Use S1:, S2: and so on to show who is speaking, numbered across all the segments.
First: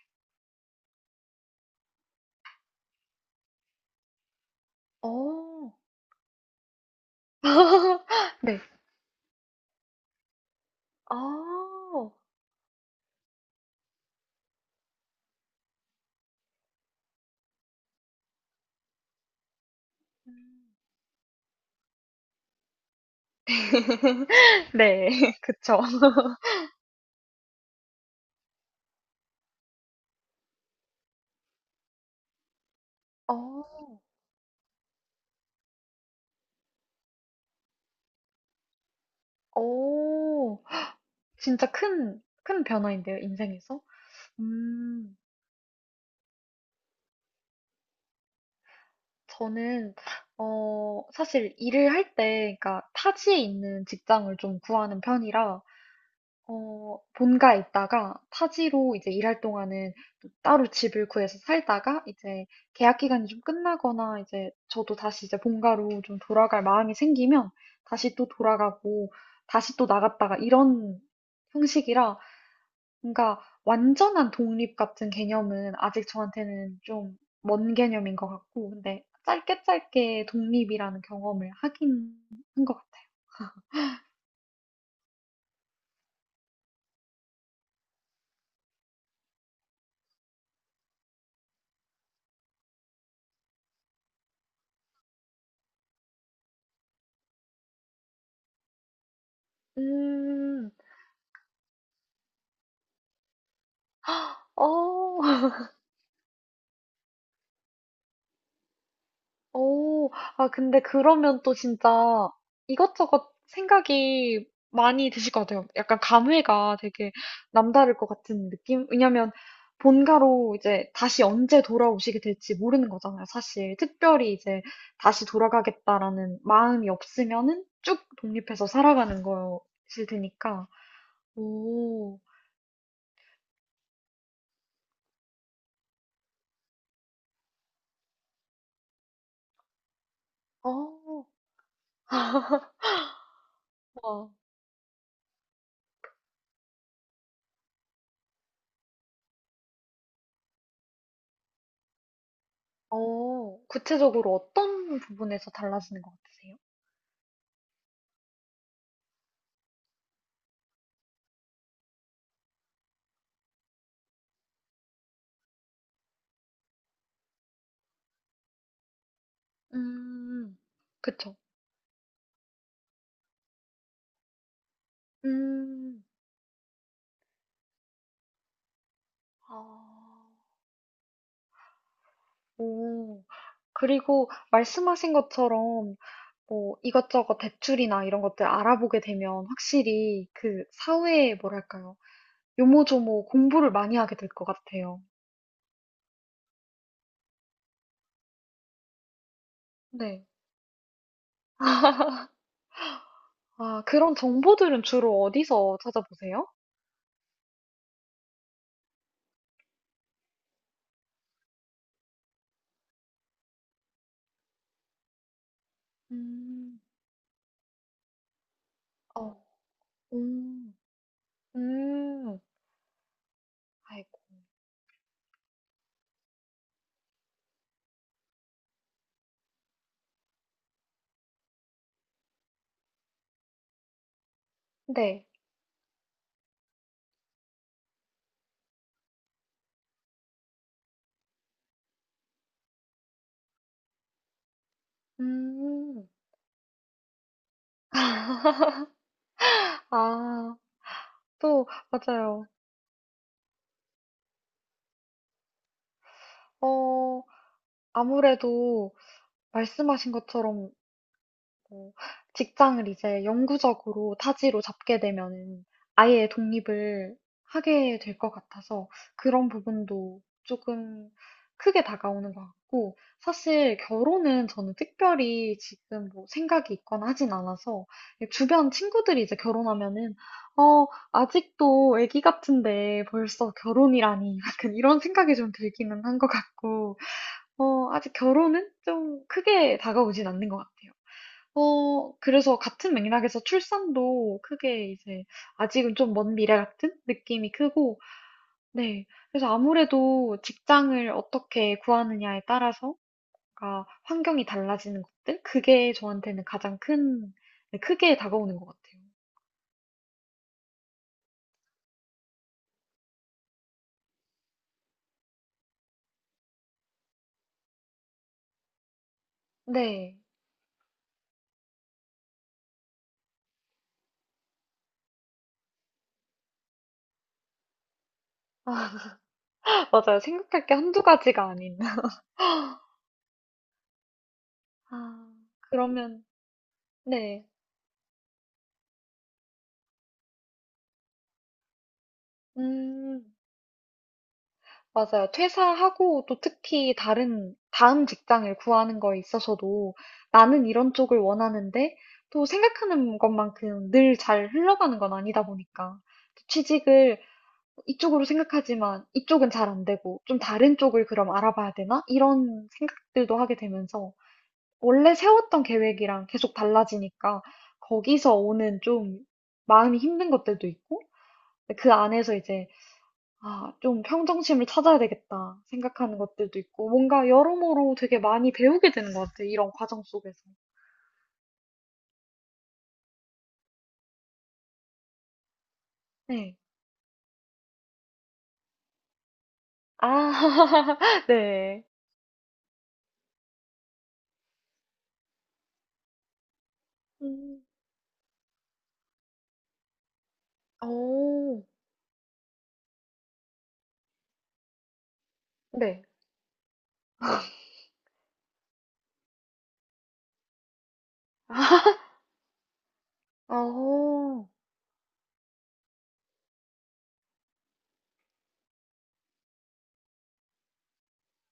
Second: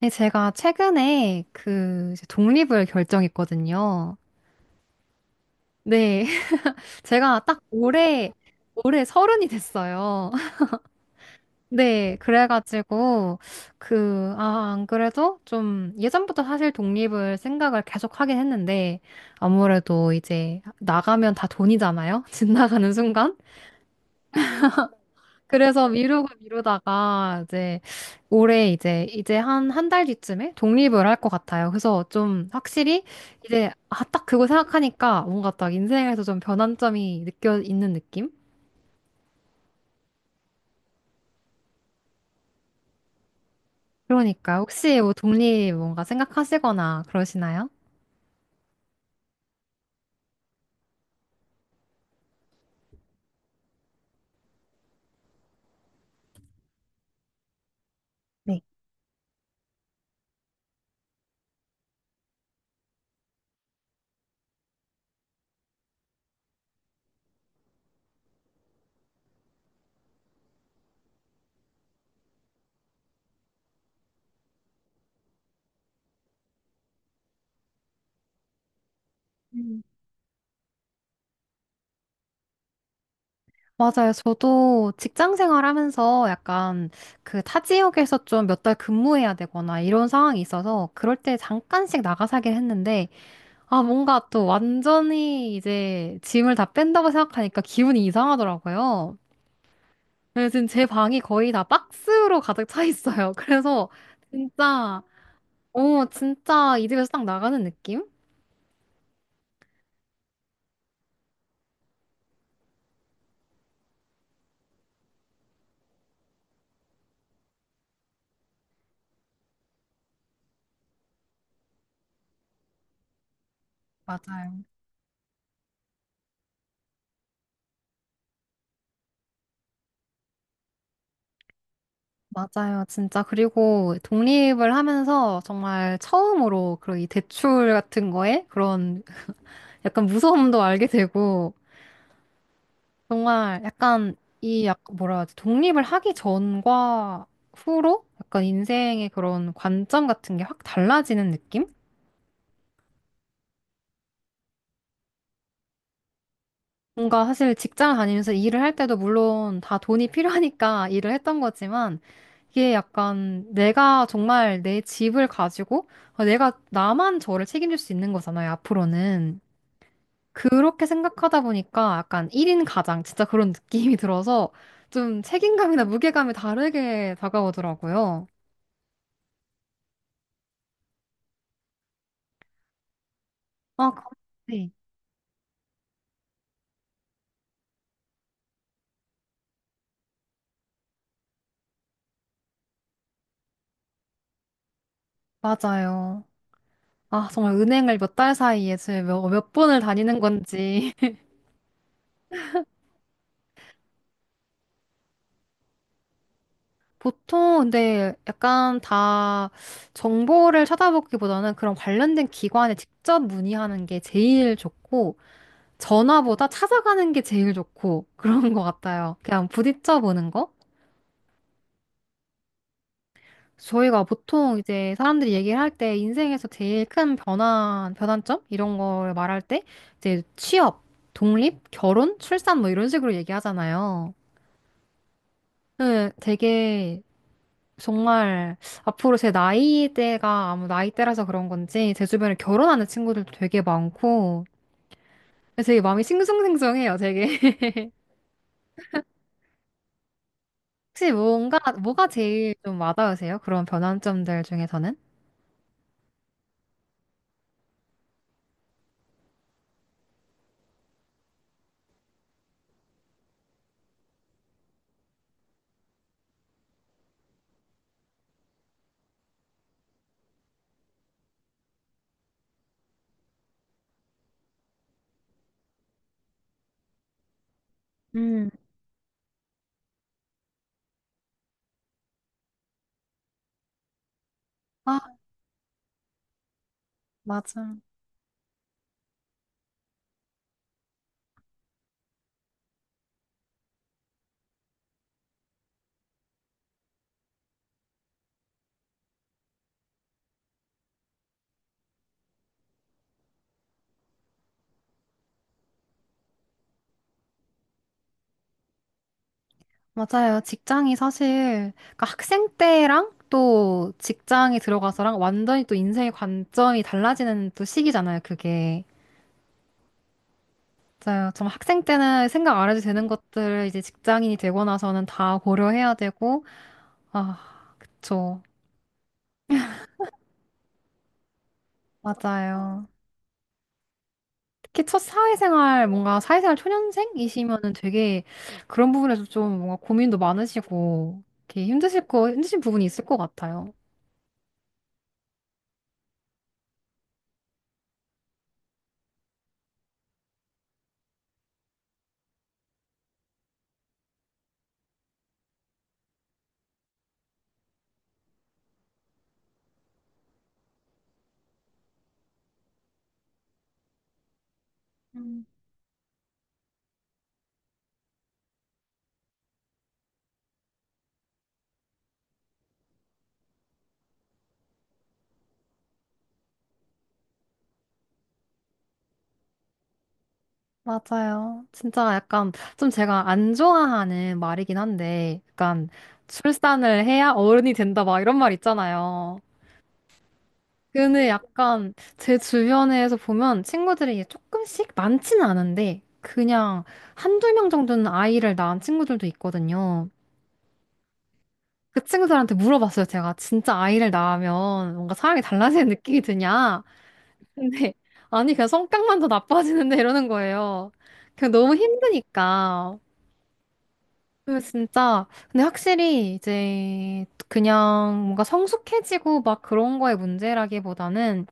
S1: 네, 제가 최근에 그 이제 독립을 결정했거든요.
S2: 어.
S1: 네, 제가 딱 올해,
S2: 네.
S1: 올해 서른이 됐어요.
S2: 아.
S1: 네, 그래가지고 그, 아, 안 그래도 좀 예전부터 사실 독립을 생각을 계속 하긴 했는데 아무래도 이제
S2: 음.
S1: 나가면 다 돈이잖아요. 집 나가는 순간.
S2: 네. 그쵸.
S1: 그래서 미루고 미루다가 이제 올해 이제 한 한 달 뒤쯤에 독립을 할 것 같아요. 그래서 좀 확실히
S2: 어.
S1: 이제 아, 딱 그거 생각하니까 뭔가 딱 인생에서 좀 변환점이 느껴 있는 느낌?
S2: 오. 진짜 큰, 큰 변화인데요, 인생에서.
S1: 그러니까 혹시 뭐
S2: 음.
S1: 독립 뭔가 생각하시거나 그러시나요?
S2: 저는 사실 일을 할 때, 그러니까 타지에 있는 직장을 좀 구하는 편이라 어, 본가에 있다가
S1: 네.
S2: 타지로 이제 일할 동안은 또 따로 집을 구해서 살다가, 이제 계약 기간이 좀 끝나거나 이제 저도 다시 이제 본가로 좀 돌아갈 마음이 생기면 다시 또 돌아가고, 다시 또 나갔다가, 이런 형식이라 뭔가 완전한 독립 같은 개념은 아직 저한테는 좀 먼 개념인 것 같고, 근데 짧게
S1: 음.
S2: 짧게 독립이라는 경험을 하긴 한 것 같아요.
S1: 맞아요. 저도 직장 생활하면서 약간 그 타 지역에서 좀 몇 달 근무해야 되거나 이런 상황이 있어서 그럴 때 잠깐씩 나가 살긴 했는데 아, 뭔가 또 완전히 이제 짐을 다 뺀다고 생각하니까 기분이 이상하더라고요. 네, 지금
S2: 음,
S1: 제 방이 거의 다 박스로 가득 차 있어요. 그래서 진짜,
S2: 어,
S1: 어, 진짜 이 집에서 딱 나가는 느낌?
S2: 오, 아, 근데 그러면 또 진짜 이것저것 생각이 많이 드실 것 같아요. 약간 감회가 되게 남다를 것 같은 느낌? 왜냐면 본가로 이제 다시 언제 돌아오시게 될지 모르는 거잖아요, 사실. 특별히 이제
S1: 맞아요.
S2: 다시 돌아가겠다라는 마음이 없으면은 쭉 독립해서 살아가는 거실 테니까. 오,
S1: 맞아요, 진짜. 그리고 독립을 하면서 정말 처음으로 그런 이 대출 같은 거에 그런 약간 무서움도 알게
S2: 어,
S1: 되고, 정말 약간
S2: 와.
S1: 이 약 뭐라 하지 독립을 하기 전과 후로 약간 인생의 그런 관점 같은 게 확 달라지는 느낌?
S2: 어, 구체적으로 어떤 부분에서 달라지는 것 같으세요?
S1: 뭔가 사실 직장 다니면서 일을 할 때도 물론 다 돈이 필요하니까 일을 했던 거지만 이게 약간 내가 정말 내 집을 가지고 어, 내가 나만 저를 책임질 수 있는 거잖아요, 앞으로는.
S2: 음.
S1: 그렇게
S2: 그쵸.
S1: 생각하다 보니까 약간 1인 가장 진짜 그런 느낌이 들어서 좀 책임감이나
S2: 음.
S1: 무게감이 다르게 다가오더라고요.
S2: 아. 오.
S1: 아,
S2: 그리고
S1: 네.
S2: 말씀하신 것처럼 뭐 이것저것 대출이나 이런 것들 알아보게 되면 확실히 그 사회에 뭐랄까요? 요모조모 공부를 많이 하게 될 것 같아요.
S1: 맞아요. 아, 정말 은행을 몇 달 사이에 제가 몇 번을 다니는
S2: 네.
S1: 건지.
S2: 아, 그런 정보들은 주로 어디서 찾아보세요?
S1: 보통 근데 약간 다 정보를 찾아보기보다는 그런 관련된 기관에 직접 문의하는 게 제일 좋고, 전화보다
S2: 음.
S1: 찾아가는 게 제일 좋고, 그런 것 같아요.
S2: 어.
S1: 그냥 부딪혀 보는 거?
S2: 음. 음.
S1: 저희가
S2: 아이고.
S1: 보통 이제 사람들이 얘기를 할 때 인생에서 제일 큰 변화, 변환점? 이런 걸 말할 때 이제 취업, 독립, 결혼, 출산 뭐 이런 식으로 얘기하잖아요.
S2: 네.
S1: 네, 되게 정말 앞으로 제 나이대가 아무 나이대라서 그런 건지 제 주변에 결혼하는 친구들도 되게 많고 되게 마음이
S2: 음.
S1: 싱숭생숭해요, 되게.
S2: 아.
S1: 혹시 뭔가,
S2: 또
S1: 뭐가
S2: 맞아요.
S1: 제일 좀 와닿으세요? 그런 변환점들 중에서는?
S2: 어. 아무래도 말씀하신 것처럼 어, 직장을 이제 영구적으로 타지로 잡게 되면은 아예 독립을 하게 될 것 같아서 그런 부분도 조금 크게 다가오는 것 같고, 사실 결혼은 저는 특별히 지금 뭐 생각이 있거나 하진 않아서
S1: 음,
S2: 주변 친구들이 이제 결혼하면은 어 아직도 아기 같은데 벌써 결혼이라니 약간 이런
S1: 아,
S2: 생각이 좀 들기는 한 것 같고,
S1: 맞아.
S2: 어, 아직 결혼은 좀 크게 다가오진 않는 것 같아요. 어, 그래서 같은 맥락에서 출산도 크게 이제 아직은 좀 먼 미래 같은 느낌이 크고, 네. 그래서 아무래도 직장을 어떻게 구하느냐에 따라서, 가 환경이 달라지는 것들? 그게 저한테는 가장 큰, 네, 크게 다가오는 것 같아요.
S1: 맞아요. 직장이 사실, 그러니까 학생 때랑 또 직장에 들어가서랑 완전히 또 인생의 관점이 달라지는 또 시기잖아요, 그게.
S2: 네.
S1: 맞아요. 정말 학생 때는 생각 안 해도 되는 것들을 이제 직장인이 되고 나서는 다 고려해야 되고, 아, 그쵸.
S2: 맞아요. 생각할 게 한두 가지가 아닌.
S1: 맞아요. 특히 첫
S2: 아,
S1: 사회생활, 뭔가
S2: 그러면,
S1: 사회생활
S2: 네.
S1: 초년생이시면은 되게 그런 부분에서 좀 뭔가 고민도 많으시고, 이렇게 힘드신 부분이 있을 것
S2: 음.
S1: 같아요.
S2: 맞아요. 퇴사하고 또 특히 다른, 다음 직장을 구하는 거에 있어서도 나는 이런 쪽을 원하는데 또 생각하는 것만큼 늘 잘 흘러가는 건 아니다 보니까 또 취직을 이쪽으로 생각하지만 이쪽은 잘 안 되고 좀 다른 쪽을 그럼 알아봐야 되나? 이런 생각들도 하게 되면서 원래 세웠던 계획이랑 계속 달라지니까 거기서 오는 좀 마음이 힘든 것들도 있고, 그 안에서 이제 아, 좀 평정심을 찾아야 되겠다 생각하는 것들도 있고, 뭔가 여러모로 되게 많이 배우게 되는 것 같아요, 이런 과정 속에서.
S1: 맞아요. 진짜 약간 좀 제가 안 좋아하는 말이긴 한데, 약간
S2: 네.
S1: 출산을 해야 어른이 된다 막 이런 말 있잖아요.
S2: 아,
S1: 근데
S2: 네.
S1: 약간 제 주변에서 보면 친구들이 이게 조금씩 많지는 않은데, 그냥 한두
S2: 음,
S1: 명 정도는 아이를 낳은 친구들도 있거든요.
S2: 오,
S1: 그 친구들한테 물어봤어요. 제가 진짜 아이를 낳으면 뭔가 사람이 달라지는
S2: 네.
S1: 느낌이 드냐? 근데 아니 그냥 성격만 더 나빠지는데 이러는 거예요. 그냥 너무 힘드니까.
S2: 어,
S1: 그 진짜 근데 확실히 이제 그냥 뭔가 성숙해지고 막 그런 거의 문제라기보다는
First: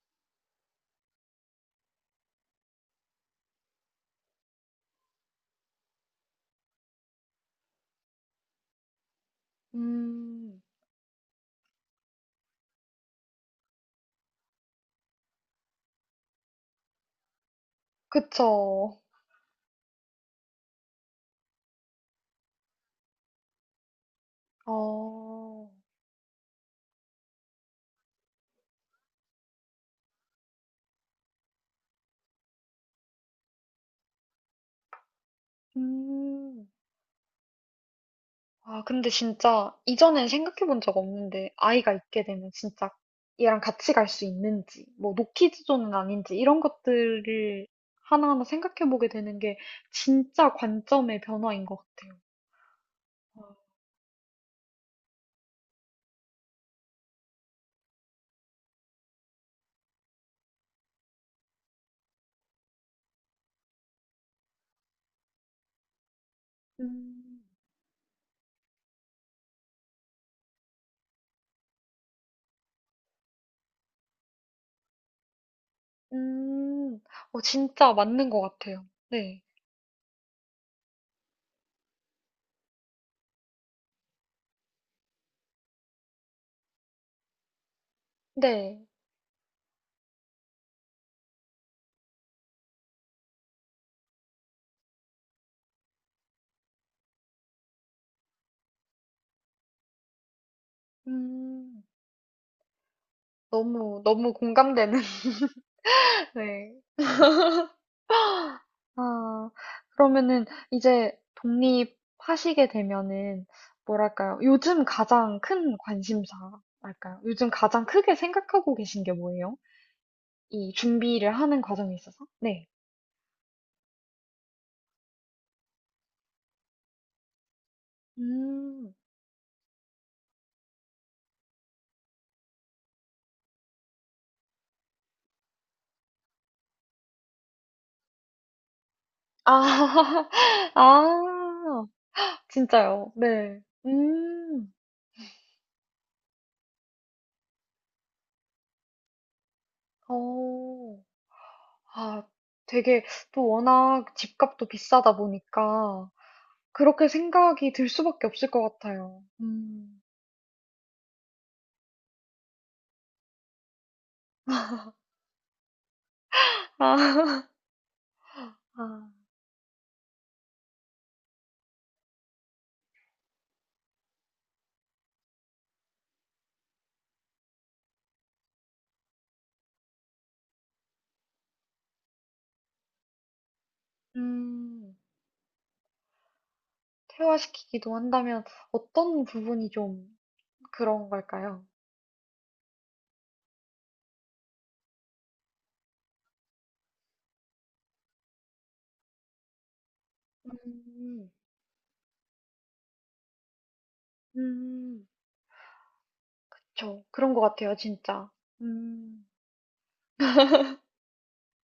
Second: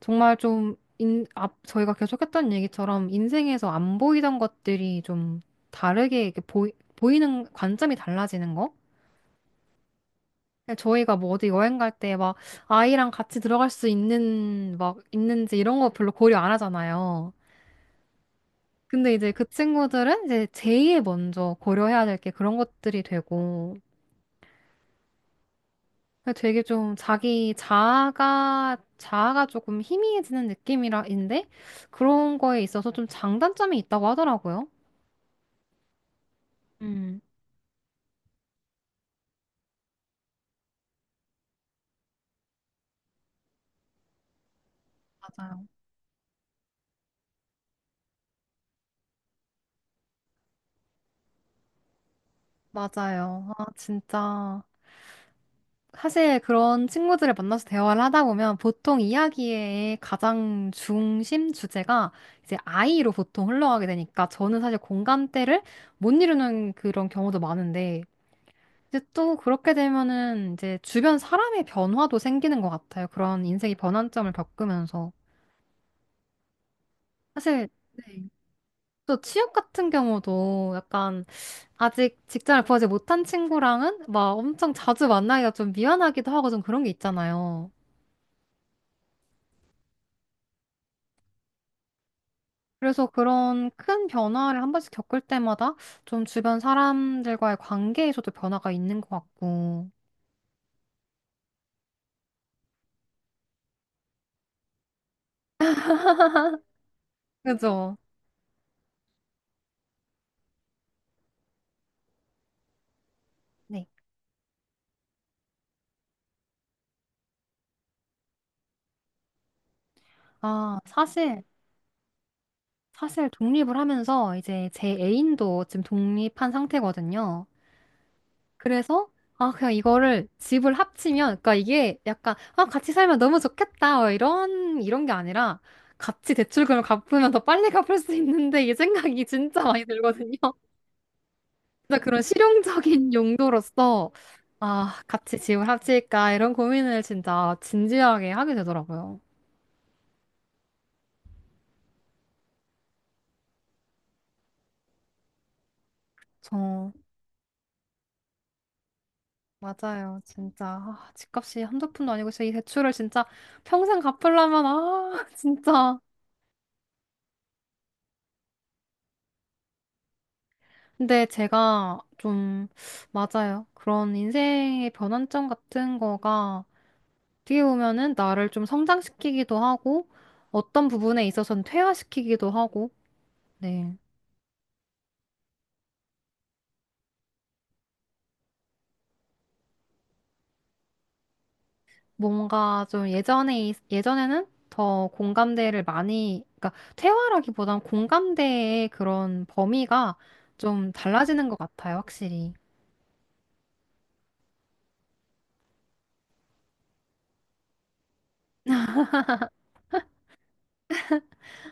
S1: 정말 좀 저희가 계속했던 얘기처럼 인생에서 안 보이던 것들이 좀 다르게 이렇게 보이는 관점이 달라지는 거?
S2: 음,
S1: 저희가 뭐 어디 여행 갈 때 막 아이랑 같이 들어갈 수 있는 막 있는지 이런 거 별로 고려 안 하잖아요.
S2: 그쵸.
S1: 근데 이제 그 친구들은 이제 제일 먼저 고려해야 될 게 그런 것들이 되고
S2: 어,
S1: 근데 되게 좀 자기 자아가 조금 희미해지는 느낌이라인데, 그런 거에 있어서 좀 장단점이 있다고 하더라고요.
S2: 음.
S1: 음,
S2: 아, 근데 진짜 이전엔 생각해 본 적 없는데 아이가 있게 되면 진짜 얘랑 같이 갈 수 있는지, 뭐 노키즈
S1: 맞아요.
S2: 존은 아닌지 이런 것들을 하나하나 생각해 보게 되는 게 진짜 관점의 변화인 것 같아요. 아.
S1: 맞아요. 아, 진짜. 사실 그런 친구들을 만나서 대화를 하다 보면 보통 이야기의 가장 중심 주제가 이제 아이로 보통 흘러가게 되니까 저는 사실 공감대를 못 이루는 그런 경우도
S2: 음.
S1: 많은데 이제 또 그렇게 되면은 이제 주변 사람의 변화도 생기는 것 같아요. 그런 인생의 변환점을 겪으면서.
S2: 음, 어,
S1: 사실,
S2: 진짜
S1: 네.
S2: 맞는 것 같아요.
S1: 또
S2: 네.
S1: 취업 같은 경우도 약간 아직 직장을 구하지 못한 친구랑은 막 엄청 자주 만나기가 좀 미안하기도 하고 좀 그런 게 있잖아요.
S2: 네.
S1: 그래서 그런 큰 변화를 한 번씩 겪을 때마다 좀 주변 사람들과의 관계에서도 변화가 있는 것 같고.
S2: 음, 너무, 너무 공감되는. 네.
S1: 그죠?
S2: 아, 그러면은 이제 독립하시게 되면은
S1: 네.
S2: 뭐랄까요? 요즘 가장 큰 관심사랄까요? 요즘 가장 크게 생각하고 계신 게 뭐예요? 이
S1: 아,
S2: 준비를
S1: 사실
S2: 하는 과정에 있어서? 네.
S1: 사실 독립을 하면서 이제 제 애인도 지금 독립한 상태거든요.
S2: 음.
S1: 그래서 아 그냥 이거를 집을 합치면 그러니까 이게 약간 아 같이 살면 너무 좋겠다 어, 이런 게 아니라 같이 대출금을 갚으면 더 빨리 갚을 수 있는데 이 생각이 진짜 많이
S2: 아,
S1: 들거든요.
S2: 아,
S1: 진짜 그런
S2: 진짜요?
S1: 실용적인
S2: 네.
S1: 용도로서
S2: 음.
S1: 아 같이 집을 합칠까 이런 고민을 진짜 진지하게 하게 되더라고요.
S2: 어. 아, 되게 또 워낙 집값도 비싸다 보니까
S1: 저
S2: 그렇게 생각이 들 수밖에 없을 것 같아요. 음.
S1: 맞아요. 진짜 아, 집값이 한두 푼도 아니고 진짜 이 대출을 진짜 평생 갚으려면 아 진짜.
S2: 아. 아,
S1: 근데 제가 좀 맞아요. 그런 인생의 변환점 같은 거가 어떻게 보면은 나를 좀 성장시키기도 하고 어떤 부분에 있어서는 퇴화시키기도 하고 네.
S2: 음, 퇴화시키기도 한다면 어떤 부분이 좀 그런 걸까요?
S1: 뭔가 좀 예전에 예전에는 더 공감대를 많이 그러니까 퇴화라기보단 공감대의 그런 범위가 좀
S2: 음,
S1: 달라지는 것 같아요, 확실히.
S2: 음, 저 그런 것 같아요, 진짜. 음.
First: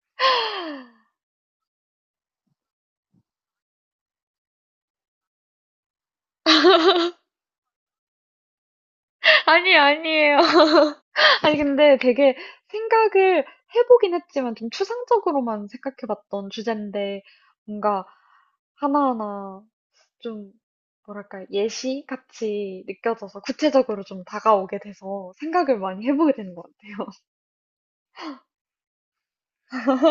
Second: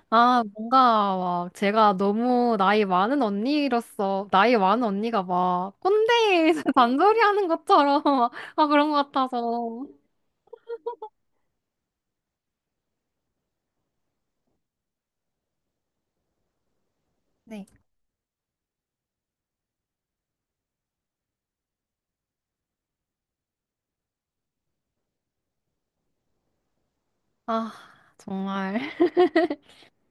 S1: 아, 뭔가, 막, 제가 너무 나이 많은 언니로서, 나이 많은 언니가 막, 꼰대에서 잔소리 하는 것처럼, 막, 아, 그런 것
S2: 아니,
S1: 같아서.
S2: 아니에요. 아니, 근데 되게 생각을 해보긴 했지만 좀 추상적으로만 생각해봤던 주제인데
S1: 네.
S2: 뭔가 하나하나 좀 뭐랄까 예시 같이 느껴져서 구체적으로 좀 다가오게 돼서 생각을 많이 해보게 되는 것 같아요.
S1: 아, 정말.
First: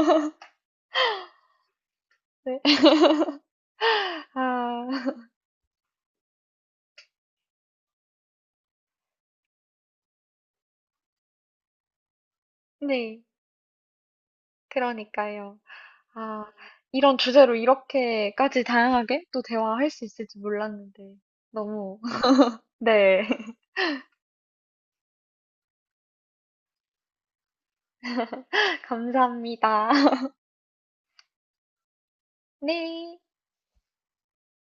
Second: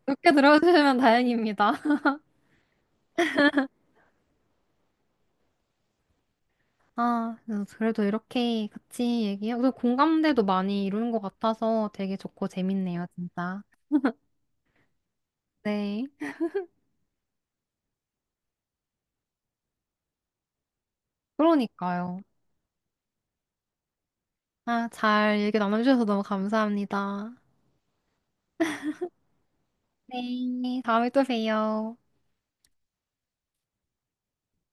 S1: 그렇게 들어주시면 다행입니다.
S2: 네. 아.
S1: 아, 그래도 이렇게 같이 얘기하고, 공감대도 많이 이루는 것 같아서 되게 좋고 재밌네요,
S2: 네.
S1: 진짜.
S2: 그러니까요.
S1: 네.
S2: 아 이런 주제로 이렇게까지 다양하게 또 대화할 수 있을지 몰랐는데 너무
S1: 그러니까요.
S2: 네.
S1: 아, 잘 얘기 나눠주셔서 너무 감사합니다.
S2: 감사합니다.
S1: 네. 다음에 또 봬요.
S2: 네.